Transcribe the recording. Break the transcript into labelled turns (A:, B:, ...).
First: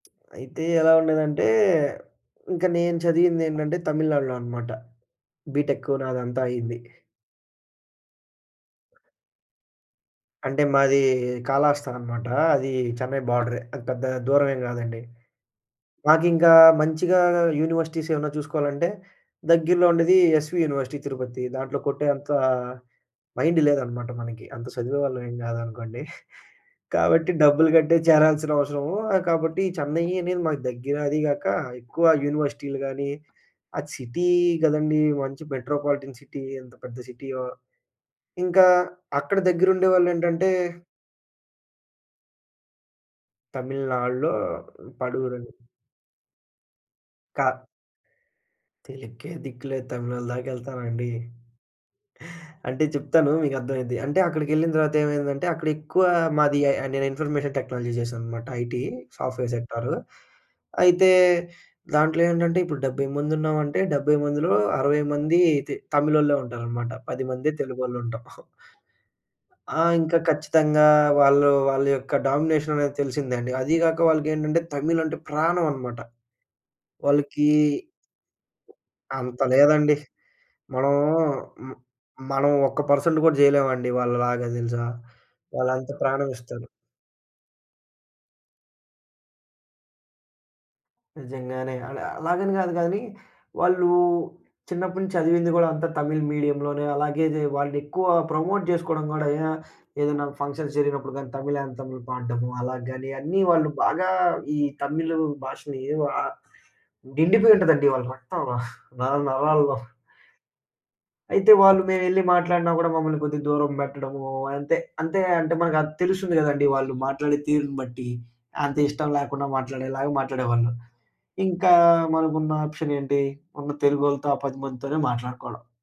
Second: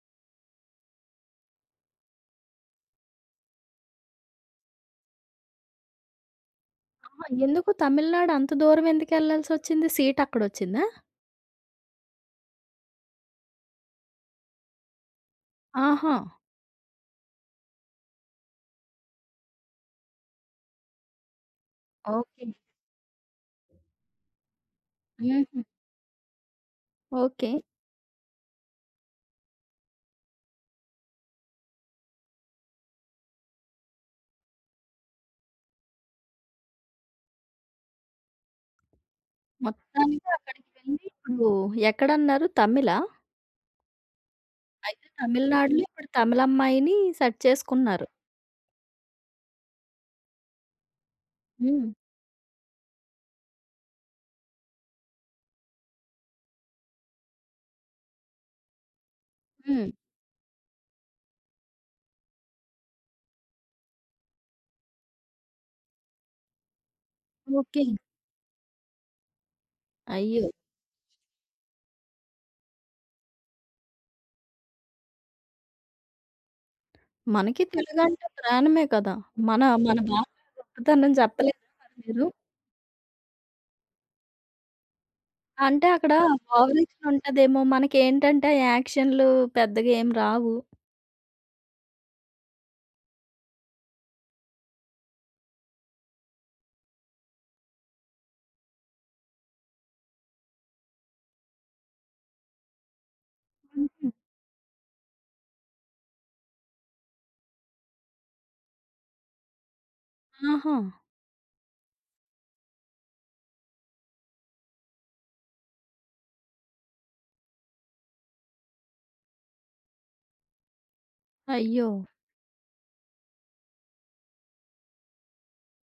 A: అయితే ఎలా ఉండేదంటే ఇంక నేను చదివిందెంటంటే తమిళనాడులోనమాట. బీటెక్కు నాదంతా అయింది.
B: అమ్మ! ఎందుకు తమిళనాడు అంత దూరం ఎందుకెళ్ళాల్సచ్చింది? సీట్ అక్కడ
A: అంటే
B: ఒచ్చిందా?
A: మాది కళాహస్తా అనమాట అది చెన్నై బోర్డరే. అది పెద్దగా దూరమే గాదండి.
B: ఆహా!
A: మాకింకా మంచిగా యూనివర్సిటీస్ ఏమన్నా చూసుకోవాలంటే దగ్గరలో ఉండేది 'ఎస్వీ యూనివర్సిటీ తిరుపతి.' దాంట్లో కొట్టే అంత
B: ఓకే.
A: మైండ్ లేదనమాట మనకి. అంత చదివే వాళ్ళం ఏం
B: హుహు.
A: గాదనుకోండి. కాబట్టి
B: ఓకే.
A: డబ్బులు కట్టే చేరాల్సిన అవసరము. ఆహ్, కాబట్టి చెన్నై అనేది మాకు దగ్గర అది గాక, ఎక్కువ యూనివర్సిటీలు గానీ, ఆ సిటీ గదండీ! మంచి మెట్రోపాలిటన్ సిటీ ఎంత పెద్ద సిటీయో. ఇంకా అక్కడ
B: మొత్తానికి
A: దగ్గరుండేవాళ్లేంటంటే
B: అక్కడికెళ్ళి ఇప్పుడు ఎక్కడన్నారు తమిళా?
A: తమిళనాడులో
B: అయితే
A: పడూరని.
B: తమిళనాడులో ఇప్పుడు తమిళమ్మాయిని సెట్
A: కా
B: చేసుకున్నారు.
A: తెలుక్కే దిక్కు లేదు తమిళోళ్ళ దాకేళ్తానండి?
B: హ్మ్.
A: అంటే చెప్తాను మీకు అర్థమైద్ది. అంటే అక్కడికెళ్ళిన తర్వాత ఏమైందంటే, అక్కడ ఎక్కువ మాది ఎ నేను ఇన్ఫర్మేషన్ టెక్నాలజీ జేసానన్నమాట ఐటీ సాఫ్ట్‌వేర్
B: హ్మ్.
A: సెక్టారు. అయితే దాంట్లో ఏంటంటే ఇప్పుడు 70 మంది ఉన్నామంటే, 70 మందిలో 60 మంది తె తమిళోళ్ళే ఉంటారనమాట. పదిమందే
B: ఓకే.
A: తెలుగోళ్ళు ఉంటాం. ఆ! ఇంకా
B: అయ్యో!
A: ఖచ్చితంగా వాళ్ళు వాళ్ళ యొక్క డామినేషననేది తెలిసిందండి. అది గాక వాళ్ళకేంటంటే, తమిళ్ అంటే ప్రాణమనమాట. వాళ్ళకి
B: మనకి తెలుగంటే ప్రాణమే కదా!
A: అంత
B: మన,
A: లేదండి.
B: మన భాష
A: మనము
B: గొప్పతనం జెప్పలేదా
A: మ్
B: మీరు?
A: మనం ఒక్క పర్సెంట్ గూడా జేయలేమండి వాళ్ళలాగా దెలుసా?
B: అంటే
A: వాళ్ళంత
B: అక్కడ
A: ప్రాణమిస్తారు.
B: ఓవరాక్షన్ ఉంటదేమో మనకేంటంటే, ఆ యాక్షన్లు పెద్దగేమి రావు.
A: నిజంగానే. అల అలాగని గాదు గానీ, వాళ్ళు చిన్నప్పటి నుంచి చదివింది గూడా అంతా తమిళ మీడియంలోనే అలాగే దే వాళ్ళనెక్కువ ప్రమోట్ జేసుకోవడం గూడా ఏ ఏదన్నా ఫంక్షన్స్ జరిగినప్పుడు గానీ, తమిళ్ ఆంథమ్‌లు పాడ్డము, అలా గాని అన్నీ వాళ్ళు బాగా
B: హుహు.
A: ఈ తమిళ భాషని ఎవ నిండిపోయి ఉంటుందండి వాళ్ళ రక్తంలో నర నరాల్లో.
B: ఆహా!
A: అయితే వాళ్ళు మేమేళ్లి మాట్లాడినా గూడా మమ్మల్ని కొద్దిగా దూరం బెట్టడము అంతే. అంతే అంటే మనకది తెలుస్తుంది గదండీ! వాళ్ళు మాట్లాడే తీరుని బట్టి. అంతిష్టం లేకుండా మాట్లాడేలాగా మాట్లాడేవాళ్ళు. ఇంకా
B: అయ్యో!
A: మనకున్న ఆప్షన్ ఏంటి? ఉన్న తెలుగోళ్లతో, ఆ పదిమందితోనే మాట్లాడుకోవాలా.